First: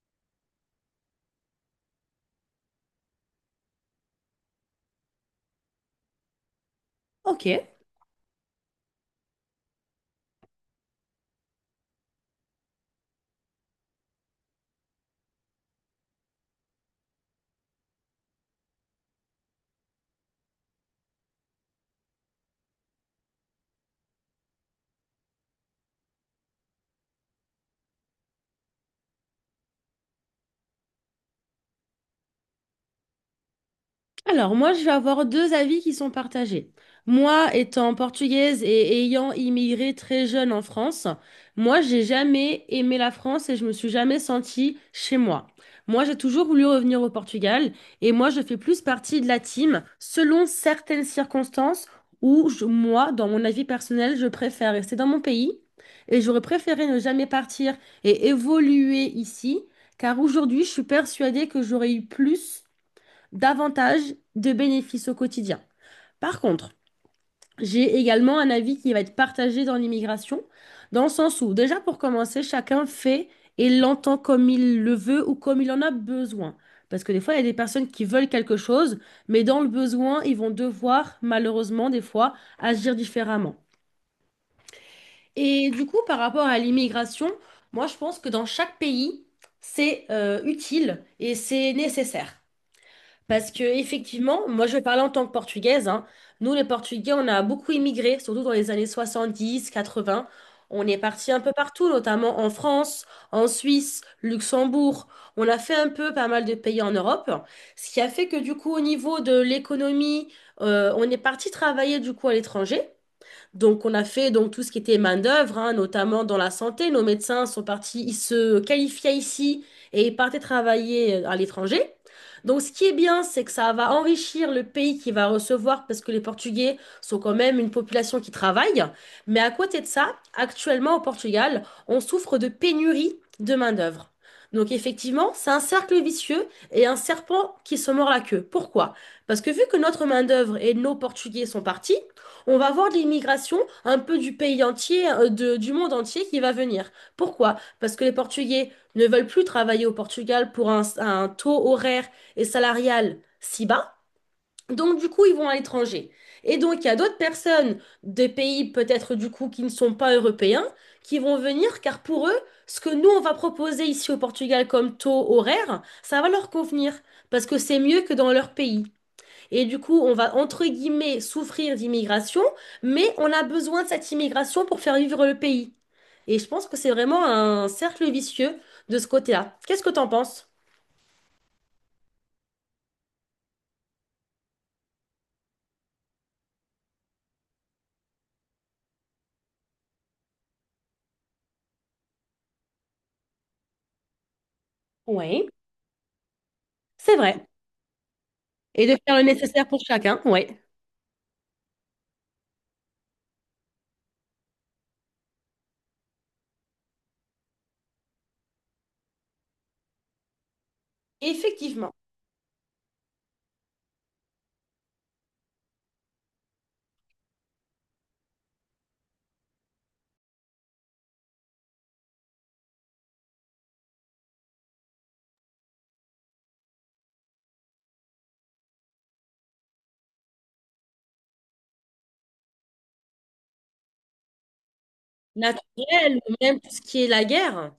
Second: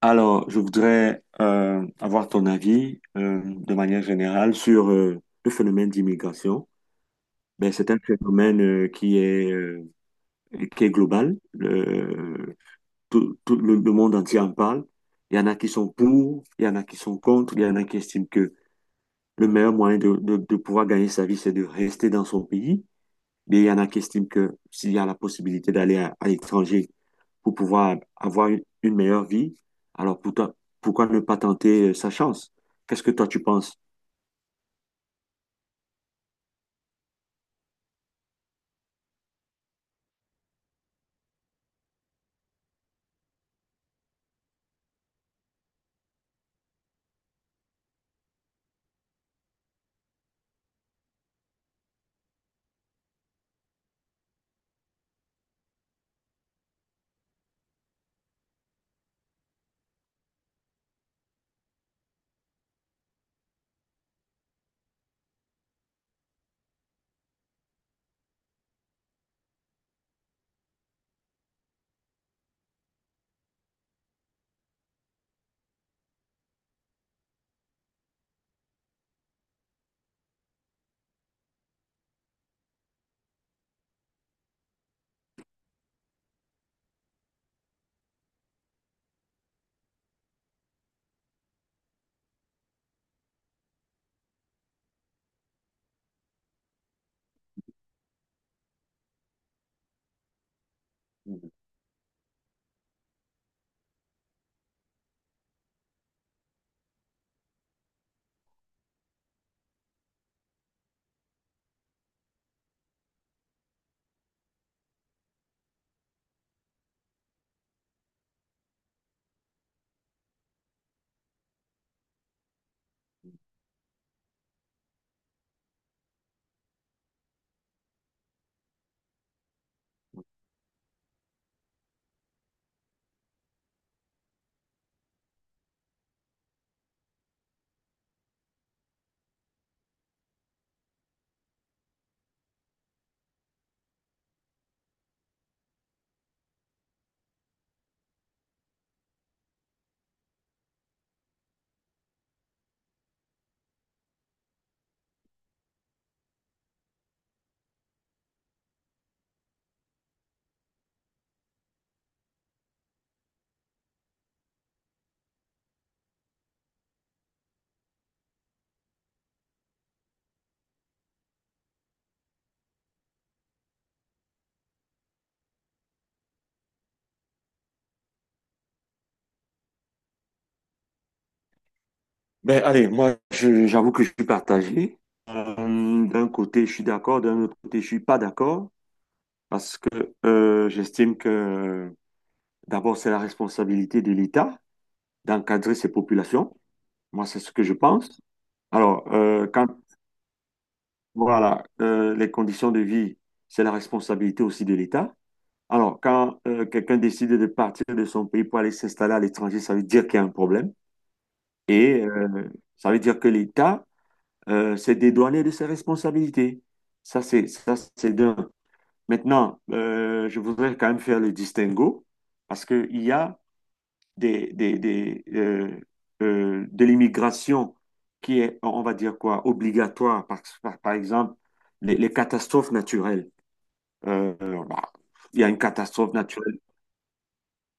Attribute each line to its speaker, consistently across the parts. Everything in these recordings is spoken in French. Speaker 1: Alors, je voudrais avoir ton avis de manière générale sur le phénomène d'immigration.
Speaker 2: Ok.
Speaker 1: Ben, c'est un phénomène qui est global. Tout le monde entier en parle. Il y en a qui sont pour, il y en a qui sont contre, il y en a qui estiment que le meilleur moyen de pouvoir gagner sa vie, c'est de rester dans son pays. Mais il y en a qui estiment que s'il y a la possibilité à l'étranger, pour pouvoir avoir une meilleure vie. Alors pour toi, pourquoi ne pas tenter sa chance? Qu'est-ce que toi tu penses?
Speaker 2: Alors, moi, je vais avoir deux avis qui sont partagés. Moi, étant portugaise et ayant immigré très jeune en France, moi, j'ai jamais aimé la France et je me suis jamais sentie chez moi. Moi, j'ai toujours voulu revenir au Portugal et moi, je fais plus partie de la team selon certaines circonstances où moi, dans mon avis personnel, je préfère rester dans mon pays et j'aurais préféré ne jamais partir et évoluer ici, car aujourd'hui, je suis persuadée que j'aurais eu plus davantage de bénéfices au quotidien. Par contre, j'ai également un avis qui va être partagé dans l'immigration, dans le sens où, déjà pour commencer, chacun fait et l'entend comme il le veut ou comme il en a besoin. Parce que des fois, il y a des personnes qui veulent quelque chose, mais dans le besoin, ils vont devoir, malheureusement, des fois, agir différemment. Et du coup, par rapport à l'immigration, moi, je pense que dans chaque pays, c'est utile et c'est nécessaire. Parce que effectivement, moi je vais parler en tant que portugaise, hein. Nous les Portugais, on a beaucoup immigré, surtout dans les années soixante-dix, quatre-vingts. On est parti un peu partout, notamment en France, en Suisse, Luxembourg. On a fait un peu pas mal de pays en Europe, ce qui a fait que du coup au niveau de l'économie, on est parti travailler du coup à l'étranger. Donc, on a fait donc tout ce qui était main-d'œuvre, hein, notamment dans la santé. Nos médecins sont partis, ils se qualifiaient ici et ils partaient travailler à l'étranger. Donc, ce qui est bien, c'est que ça va enrichir le pays qui va recevoir, parce que les Portugais sont quand même une population qui travaille. Mais à côté de ça, actuellement au Portugal, on souffre de pénurie de main-d'œuvre. Donc effectivement, c'est un cercle vicieux et un serpent qui se mord la queue. Pourquoi? Parce que vu que notre main-d'œuvre et nos Portugais sont partis, on va avoir de l'immigration un peu du pays entier, du monde entier qui va venir. Pourquoi? Parce que les Portugais ne veulent plus travailler au Portugal pour un taux horaire et salarial si bas. Donc, du coup, ils vont à l'étranger. Et donc, il y a d'autres personnes des pays peut-être du coup qui ne sont pas européens qui vont venir car pour eux, ce que nous, on va proposer ici au Portugal comme taux horaire, ça va leur convenir parce que c'est mieux que dans leur pays. Et du coup, on va, entre guillemets, souffrir d'immigration, mais on a besoin de cette immigration pour faire vivre le pays. Et je pense que c'est vraiment un cercle vicieux de ce côté-là. Qu'est-ce que t'en penses?
Speaker 1: Ben allez, j'avoue que je suis partagé. D'un côté je suis d'accord, d'un autre côté je suis pas d'accord parce que j'estime que d'abord c'est la responsabilité de l'État
Speaker 2: Oui,
Speaker 1: d'encadrer ses populations.
Speaker 2: c'est
Speaker 1: Moi
Speaker 2: vrai.
Speaker 1: c'est ce que je pense.
Speaker 2: Et de
Speaker 1: Alors
Speaker 2: faire le nécessaire
Speaker 1: quand
Speaker 2: pour chacun, oui.
Speaker 1: voilà les conditions de vie, c'est la responsabilité aussi de l'État. Alors, quand quelqu'un décide de partir de son pays pour aller s'installer à l'étranger, ça veut dire qu'il y a un problème
Speaker 2: Effectivement.
Speaker 1: et ça veut dire que l'État s'est dédouané de ses responsabilités. Ça, c'est d'un. Maintenant, je voudrais quand même faire le distinguo parce qu'il y a des, des, des, euh, de l'immigration qui est, on va dire quoi, obligatoire. Par exemple, les catastrophes naturelles. Euh, bah, il y a une catastrophe
Speaker 2: Naturel, même
Speaker 1: naturelle.
Speaker 2: tout ce qui est la guerre.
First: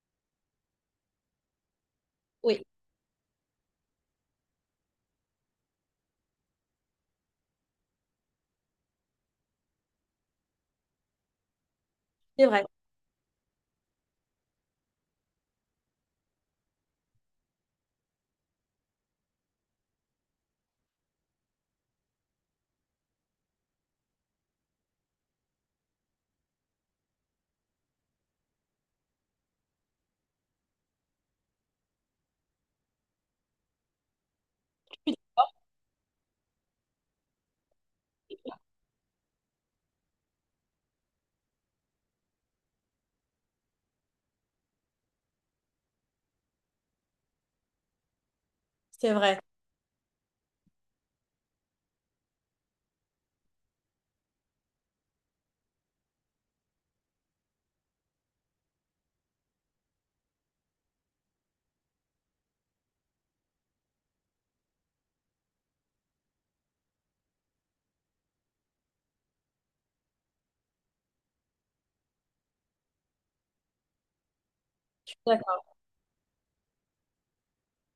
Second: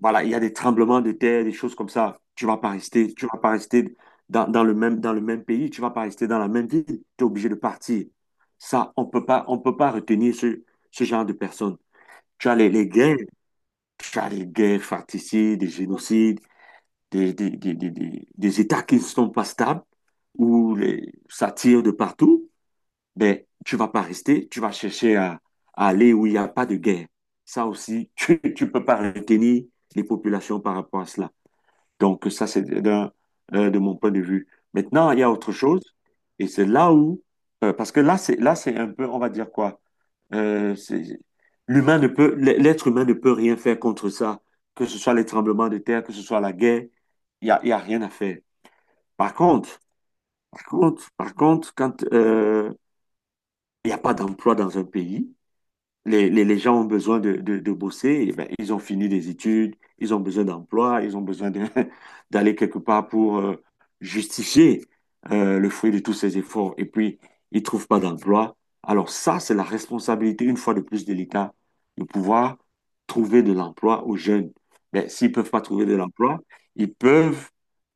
Speaker 1: Voilà, il y a des tremblements de terre, des choses comme ça.
Speaker 2: Oui,
Speaker 1: Tu vas pas rester dans le même pays, tu vas pas rester dans la même ville. Tu es obligé de partir. Ça, on peut pas retenir ce genre de personnes.
Speaker 2: c'est
Speaker 1: Tu as
Speaker 2: vrai,
Speaker 1: les guerres, tu as les guerres fratricides, des génocides, des États qui ne sont pas stables, où ça tire de partout. Ben, tu vas pas rester, tu vas chercher à aller où il n'y a pas de guerre. Ça aussi, tu peux pas retenir les populations par rapport à cela. Donc, ça, c'est d'un, de mon point de vue. Maintenant, il y a autre chose, et c'est là où, parce que là, c'est un peu, on va dire quoi, euh, c'est- l'être humain ne peut rien faire contre ça, que ce soit les tremblements de terre, que ce soit la guerre, il y a rien à faire.
Speaker 2: c'est
Speaker 1: Par
Speaker 2: vrai.
Speaker 1: contre, quand il n'y a pas d'emploi dans un pays, les gens ont besoin de bosser, eh ben, ils ont fini des études, ils ont besoin d'emploi, ils ont besoin de- d'aller quelque part pour justifier le fruit de tous ces efforts. Et puis, ils ne trouvent pas d'emploi. Alors ça, c'est la responsabilité, une fois de plus, de l'État, de pouvoir trouver de l'emploi aux jeunes. Mais
Speaker 2: Je suis
Speaker 1: s'ils ne peuvent pas
Speaker 2: d'accord.
Speaker 1: trouver de l'emploi, ils peuvent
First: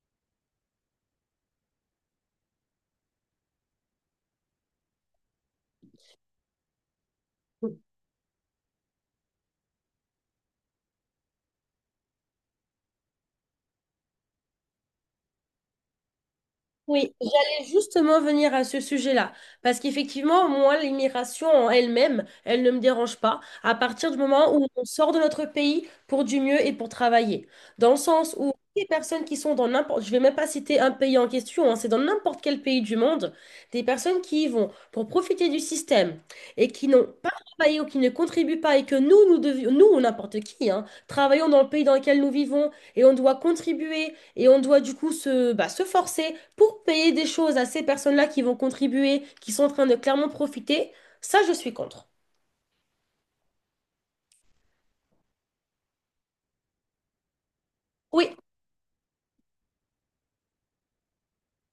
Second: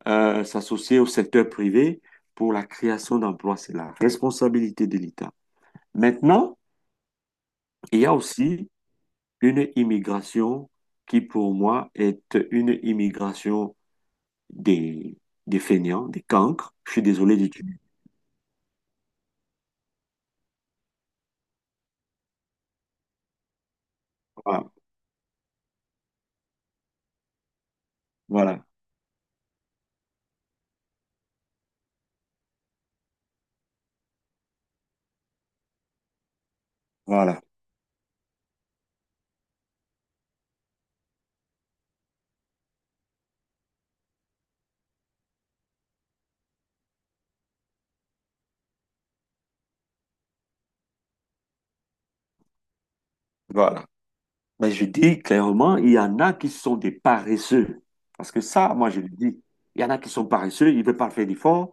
Speaker 1: s'associer au secteur privé pour la création d'emplois. C'est la responsabilité de l'État. Maintenant, il y a aussi une immigration qui, pour moi, est une immigration des, des fainéants, des cancres. Je suis
Speaker 2: Oui,
Speaker 1: désolé
Speaker 2: j'allais
Speaker 1: d'utiliser.
Speaker 2: justement venir à ce sujet-là, parce qu'effectivement, moi, l'immigration en elle-même, elle ne me dérange pas à partir du moment où
Speaker 1: Voilà,
Speaker 2: on sort de notre pays pour du mieux et pour travailler. Dans le sens où
Speaker 1: voilà,
Speaker 2: des personnes qui sont dans n'importe, je vais même pas citer un pays en question, hein, c'est dans n'importe quel pays du monde, des personnes qui y vont pour profiter du système et qui n'ont pas
Speaker 1: voilà.
Speaker 2: travaillé ou qui ne contribuent pas et que nous, nous devions, nous ou n'importe qui, hein, travaillons dans le pays dans lequel nous vivons et on doit contribuer et on doit du coup se, bah, se forcer pour payer des choses à ces personnes-là qui vont contribuer, qui sont en train de clairement profiter, ça, je suis contre.
Speaker 1: Voilà. Mais je dis clairement, il y en a qui sont des paresseux. Parce
Speaker 2: Oui,
Speaker 1: que ça, moi, je le dis. Il y en a qui sont paresseux, ils ne veulent pas faire d'efforts.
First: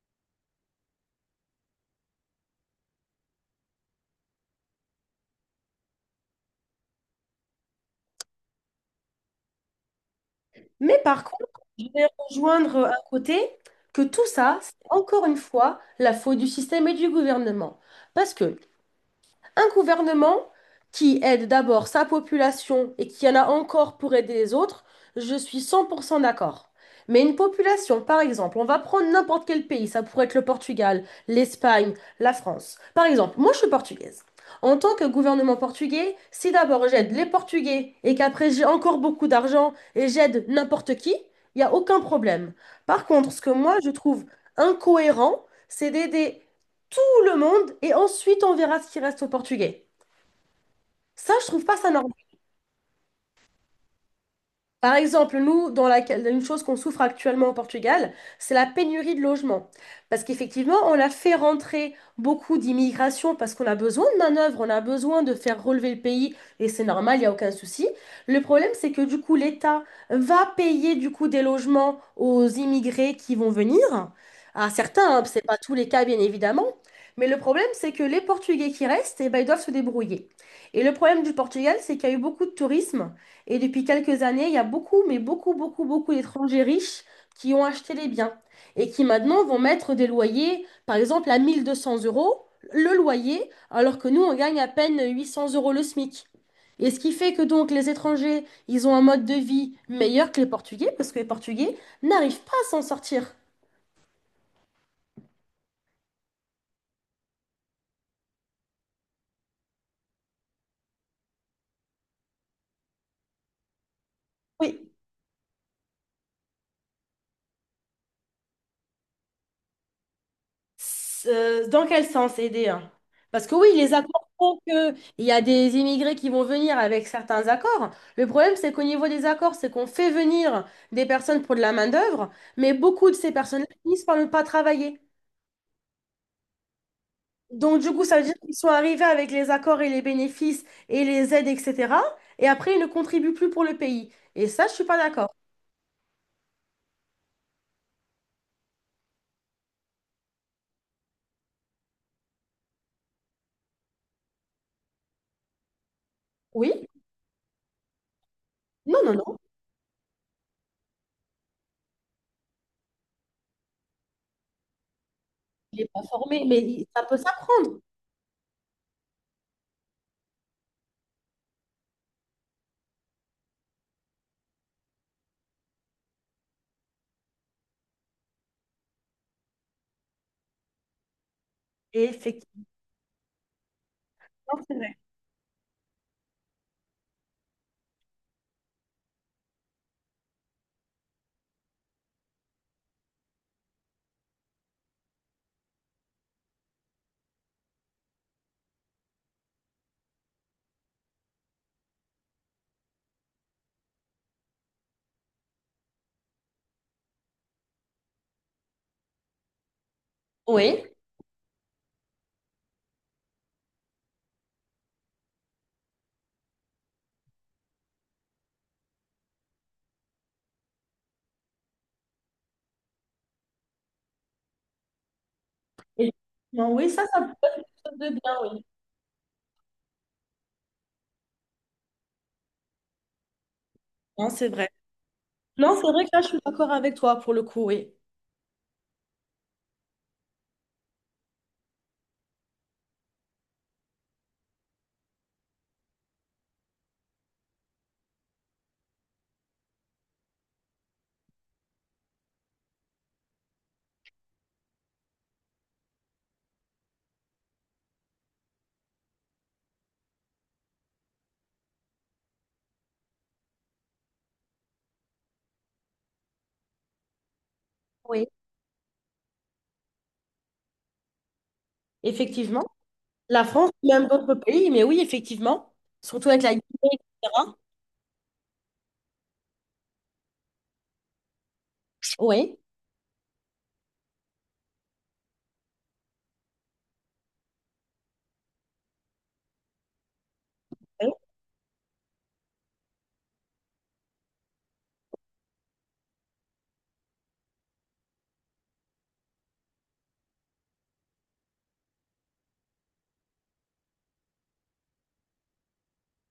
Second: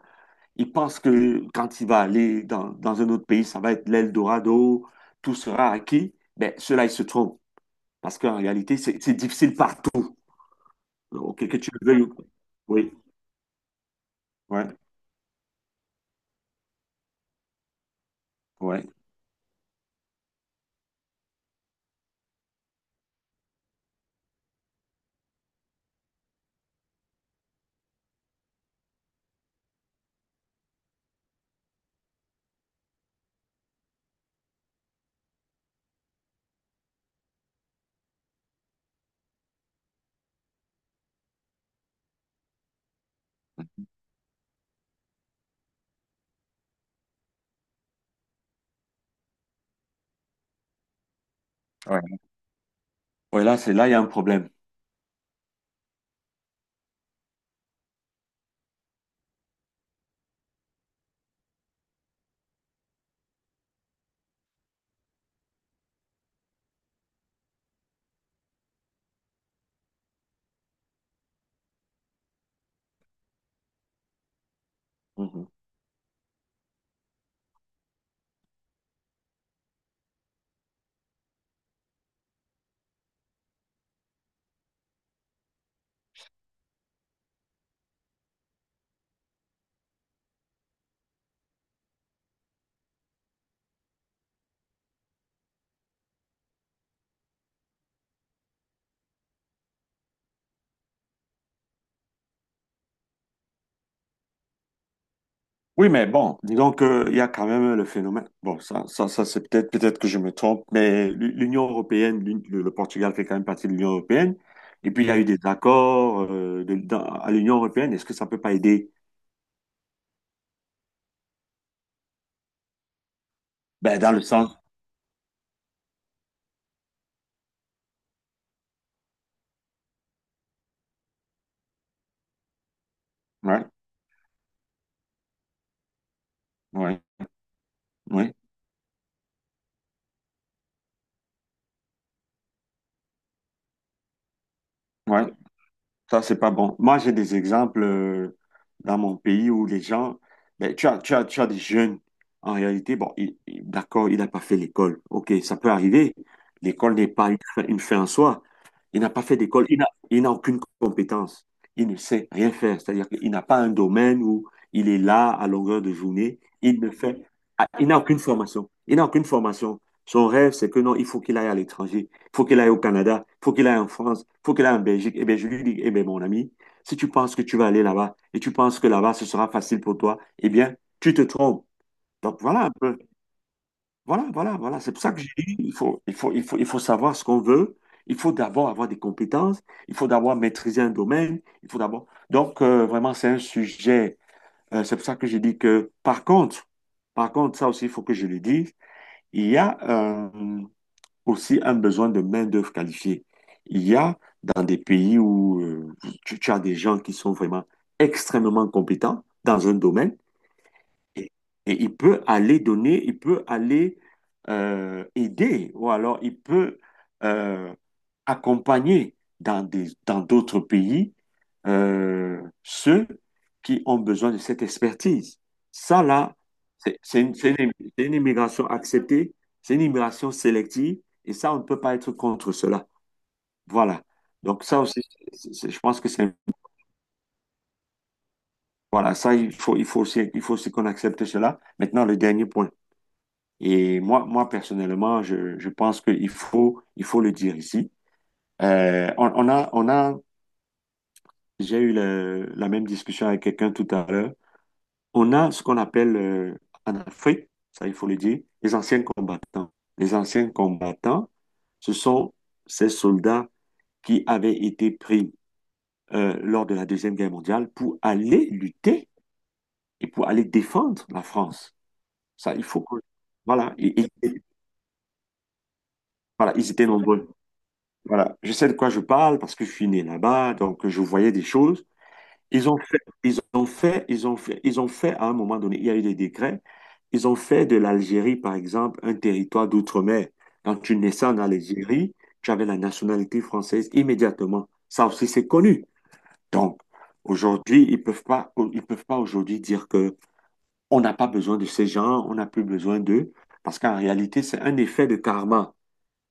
Speaker 1: Ils pensent que quand il va aller dans un autre pays, ça va être l'Eldorado, tout sera acquis. Mais ceux-là, ils se trompent. Parce qu'en réalité, c'est difficile partout.
Speaker 2: mais par contre,
Speaker 1: Ok, que tu
Speaker 2: je
Speaker 1: le veuilles
Speaker 2: vais
Speaker 1: pas.
Speaker 2: rejoindre
Speaker 1: Oui,
Speaker 2: un côté que tout ça, c'est
Speaker 1: ouais,
Speaker 2: encore une fois la faute du système et du gouvernement. Parce que
Speaker 1: ouais.
Speaker 2: un gouvernement qui aide d'abord sa population et qui en a encore pour aider les autres, je suis 100% d'accord. Mais une population, par exemple, on va prendre n'importe quel pays, ça pourrait être le Portugal, l'Espagne, la France. Par exemple, moi je suis portugaise. En tant que gouvernement portugais, si d'abord j'aide les Portugais et qu'après j'ai encore beaucoup d'argent et j'aide n'importe qui, il n'y a aucun problème. Par contre, ce que moi je trouve incohérent, c'est d'aider le monde et ensuite on verra ce qui reste aux Portugais. Ça, je trouve pas ça normal.
Speaker 1: Ouais. Ouais, là, il y a un problème.
Speaker 2: Par exemple, nous, dans laquelle, une chose qu'on souffre actuellement au Portugal, c'est la pénurie de logements. Parce qu'effectivement, on a fait rentrer beaucoup d'immigration parce qu'on a besoin de main-d'œuvre, on a besoin de faire relever le pays, et c'est normal, il n'y a aucun souci. Le problème, c'est que du coup, l'État va payer du coup des logements aux immigrés qui vont venir. À certains, hein, c'est
Speaker 1: Mhm.
Speaker 2: pas tous les cas, bien évidemment. Mais le problème, c'est que les Portugais qui restent, eh ben, ils doivent se débrouiller. Et le problème du Portugal, c'est qu'il y a eu beaucoup de tourisme. Et depuis quelques années, il y a beaucoup, mais beaucoup, beaucoup, beaucoup d'étrangers riches qui ont acheté les biens et qui maintenant vont mettre des loyers, par exemple à 1 200 euros le loyer, alors que nous, on gagne à peine 800 euros le SMIC. Et ce qui fait que donc les étrangers, ils ont un mode de vie meilleur que les Portugais, parce que les Portugais n'arrivent pas à s'en sortir.
Speaker 1: Oui, mais bon, disons qu'il y a quand même le phénomène. Bon, ça c'est peut-être que je me trompe, mais l'Union européenne, le Portugal fait quand même partie de l'Union européenne.
Speaker 2: Oui.
Speaker 1: Et puis, il y a eu des accords à l'Union européenne. Est-ce que ça peut pas aider?
Speaker 2: Dans quel sens aider? Hein. Parce que oui, les
Speaker 1: Ben, dans le
Speaker 2: accords
Speaker 1: sens.
Speaker 2: font que il y a des immigrés qui vont venir avec certains accords. Le problème, c'est qu'au niveau des accords, c'est qu'on fait venir des personnes pour de la main-d'œuvre, mais beaucoup de ces
Speaker 1: Ouais,
Speaker 2: personnes-là finissent par ne pas travailler.
Speaker 1: ouais,
Speaker 2: Donc, du coup, ça veut dire
Speaker 1: ouais,
Speaker 2: qu'ils sont arrivés avec les accords et les bénéfices et les aides, etc. Et après, ils ne contribuent plus pour le pays. Et ça, je suis pas
Speaker 1: ouais.
Speaker 2: d'accord.
Speaker 1: Ça, c'est pas bon. Moi, j'ai des exemples dans mon pays où les gens, ben, tu as des jeunes, en réalité, bon, d'accord, il n'a pas fait l'école. OK, ça peut arriver.
Speaker 2: Oui?
Speaker 1: L'école n'est pas une fin, une fin en soi. Il
Speaker 2: Non,
Speaker 1: n'a
Speaker 2: non,
Speaker 1: pas
Speaker 2: non.
Speaker 1: fait d'école, il n'a aucune compétence. Il ne sait rien faire. C'est-à-dire qu'il n'a pas un domaine où il est là à
Speaker 2: Il
Speaker 1: longueur
Speaker 2: n'est
Speaker 1: de
Speaker 2: pas
Speaker 1: journée.
Speaker 2: formé, mais
Speaker 1: Il
Speaker 2: il-
Speaker 1: ne
Speaker 2: ça
Speaker 1: fait,
Speaker 2: peut
Speaker 1: ah,
Speaker 2: s'apprendre.
Speaker 1: il n'a aucune formation. Il n'a aucune formation. Son rêve, c'est que non, il faut qu'il aille à l'étranger, faut qu'il aille au Canada, faut qu'il aille en France, faut qu'il aille en Belgique. Eh bien, je lui dis, eh bien, mon ami, si tu penses que tu vas aller là-bas et tu penses que là-bas, ce sera facile pour toi, eh bien, tu te trompes.
Speaker 2: Et
Speaker 1: Donc,
Speaker 2: effectivement.
Speaker 1: voilà un peu. Voilà, voilà, voilà. C'est pour ça que je dis, il faut savoir ce qu'on veut. Il faut d'abord avoir des compétences. Il faut d'abord maîtriser un domaine. Il faut d'abord. Donc, vraiment, c'est un sujet. C'est pour ça que je dis que, par contre, ça aussi, il faut que je le dise. Il y a, euh, aussi un besoin de main-d'œuvre qualifiée. Il y a dans des pays où tu as des gens qui sont vraiment extrêmement compétents dans un domaine
Speaker 2: Oui.
Speaker 1: et, et il peut aller donner, il peut aller aider ou alors il peut euh, accompagner dans d'autres pays ceux qui ont besoin de cette expertise. Ça,
Speaker 2: Et-
Speaker 1: là,
Speaker 2: non, oui,
Speaker 1: c'est
Speaker 2: ça
Speaker 1: c'est
Speaker 2: peut
Speaker 1: une, c'est une-
Speaker 2: être de
Speaker 1: une
Speaker 2: bien, oui.
Speaker 1: immigration acceptée, c'est une immigration sélective, et ça, on ne peut pas être contre cela. Voilà.
Speaker 2: Non, c'est
Speaker 1: Donc
Speaker 2: vrai.
Speaker 1: ça aussi,
Speaker 2: Non,
Speaker 1: je
Speaker 2: c'est
Speaker 1: pense
Speaker 2: vrai
Speaker 1: que
Speaker 2: que là, je
Speaker 1: c'est...
Speaker 2: suis d'accord avec toi pour le coup, oui.
Speaker 1: Voilà, ça, il faut aussi qu'on accepte cela. Maintenant, le dernier point. Et moi, moi personnellement, je pense qu'il faut, il faut le dire ici. On a j'ai eu la même discussion avec quelqu'un tout à l'heure. On a ce qu'on appelle en Afrique, ça il faut le dire, les anciens combattants. Les anciens combattants, ce sont ces soldats qui avaient été pris lors de la Deuxième Guerre mondiale pour
Speaker 2: Oui.
Speaker 1: aller lutter et pour aller défendre la France. Ça,
Speaker 2: Effectivement.
Speaker 1: il faut que...
Speaker 2: La France,
Speaker 1: Voilà,
Speaker 2: même d'autres pays, mais oui, effectivement. Surtout avec la
Speaker 1: voilà,
Speaker 2: Guinée,
Speaker 1: ils étaient nombreux.
Speaker 2: etc.
Speaker 1: Voilà, je sais de quoi je parle parce que je suis né là-bas, donc je voyais des choses.
Speaker 2: Oui.
Speaker 1: Ils ont fait, ils ont fait, ils ont fait, ils ont fait à un moment donné, il y a eu des décrets, ils ont fait de l'Algérie, par exemple, un territoire d'outre-mer. Quand tu
Speaker 2: Oui.
Speaker 1: naissais en Algérie, tu avais la nationalité française immédiatement. Ça aussi, c'est connu. Donc, aujourd'hui, ils peuvent pas aujourd'hui dire que on n'a pas besoin de ces gens, on n'a plus besoin d'eux, parce qu'en réalité, c'est un effet de karma,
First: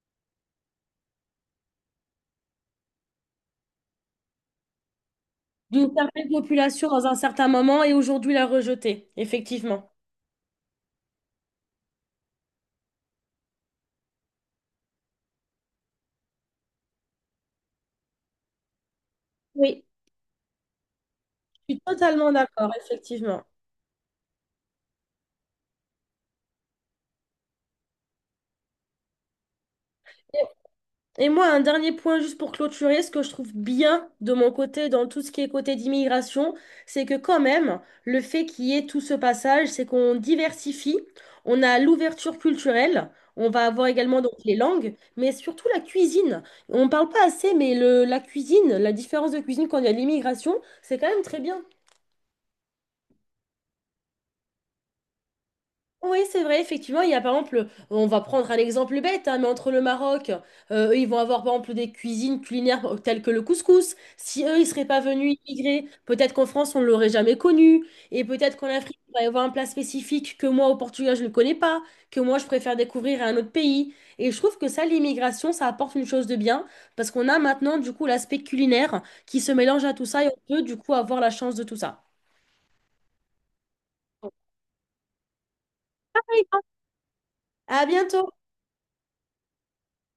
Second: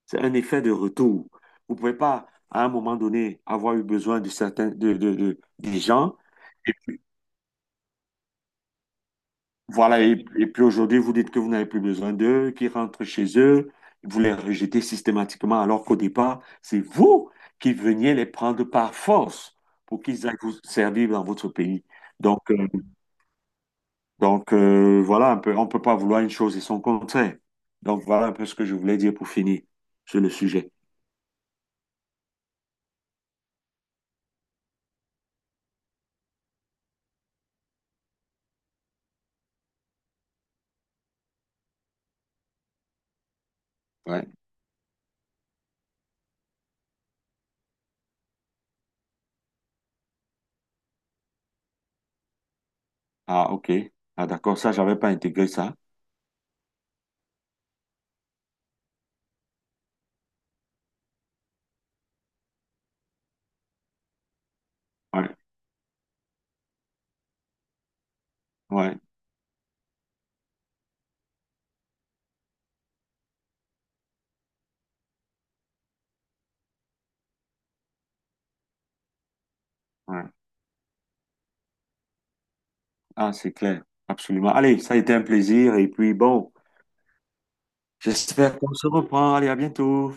Speaker 1: c'est un effet de retour. Vous pouvez pas, à un moment donné, avoir eu besoin de certains, des
Speaker 2: D'une
Speaker 1: gens.
Speaker 2: certaine population dans un certain moment et aujourd'hui la rejeter. Effectivement.
Speaker 1: Voilà, et puis aujourd'hui, vous dites que vous n'avez plus besoin d'eux, qu'ils rentrent chez eux, vous les rejetez systématiquement, alors qu'au départ, c'est vous qui veniez les prendre par force
Speaker 2: Oui.
Speaker 1: pour qu'ils aillent vous servir dans votre
Speaker 2: Je suis
Speaker 1: pays.
Speaker 2: totalement
Speaker 1: Donc, euh,
Speaker 2: d'accord, effectivement.
Speaker 1: donc, voilà un peu, on ne peut pas vouloir une chose et son contraire. Donc, voilà un peu ce que je voulais dire pour finir sur le sujet.
Speaker 2: Et moi, un dernier point juste pour clôturer, ce que je trouve bien de mon côté dans tout ce qui est côté d'immigration, c'est que quand même, le fait qu'il y ait tout ce passage, c'est qu'on diversifie, on a l'ouverture culturelle, on va avoir également
Speaker 1: Ouais.
Speaker 2: donc les langues, mais surtout la cuisine. On ne parle pas assez, mais le, la cuisine, la différence de cuisine quand il y a l'immigration, c'est quand même très bien.
Speaker 1: Ah, ok. Ah, d'accord, ça, j'avais pas intégré ça.
Speaker 2: Oui, c'est vrai, effectivement, il y a par exemple, on va prendre un exemple bête, hein, mais entre le Maroc, eux, ils vont avoir par exemple des cuisines culinaires telles que le couscous. Si eux, ils seraient pas
Speaker 1: Ouais,
Speaker 2: venus immigrer, peut-être qu'en France, on ne l'aurait jamais connu. Et peut-être qu'en Afrique,
Speaker 1: ouais,
Speaker 2: il va y avoir un plat spécifique que moi, au Portugal, je ne connais pas, que moi, je préfère découvrir à un autre pays. Et je trouve que ça, l'immigration, ça apporte une chose de bien, parce qu'on a maintenant, du coup, l'aspect culinaire qui se mélange à tout
Speaker 1: ouais.
Speaker 2: ça et on peut, du coup, avoir la chance de tout ça.
Speaker 1: Ah, c'est clair, absolument. Allez, ça a été un plaisir, et puis bon.
Speaker 2: Oui. À bientôt!
Speaker 1: J'espère qu'on se reprend. Allez, à bientôt.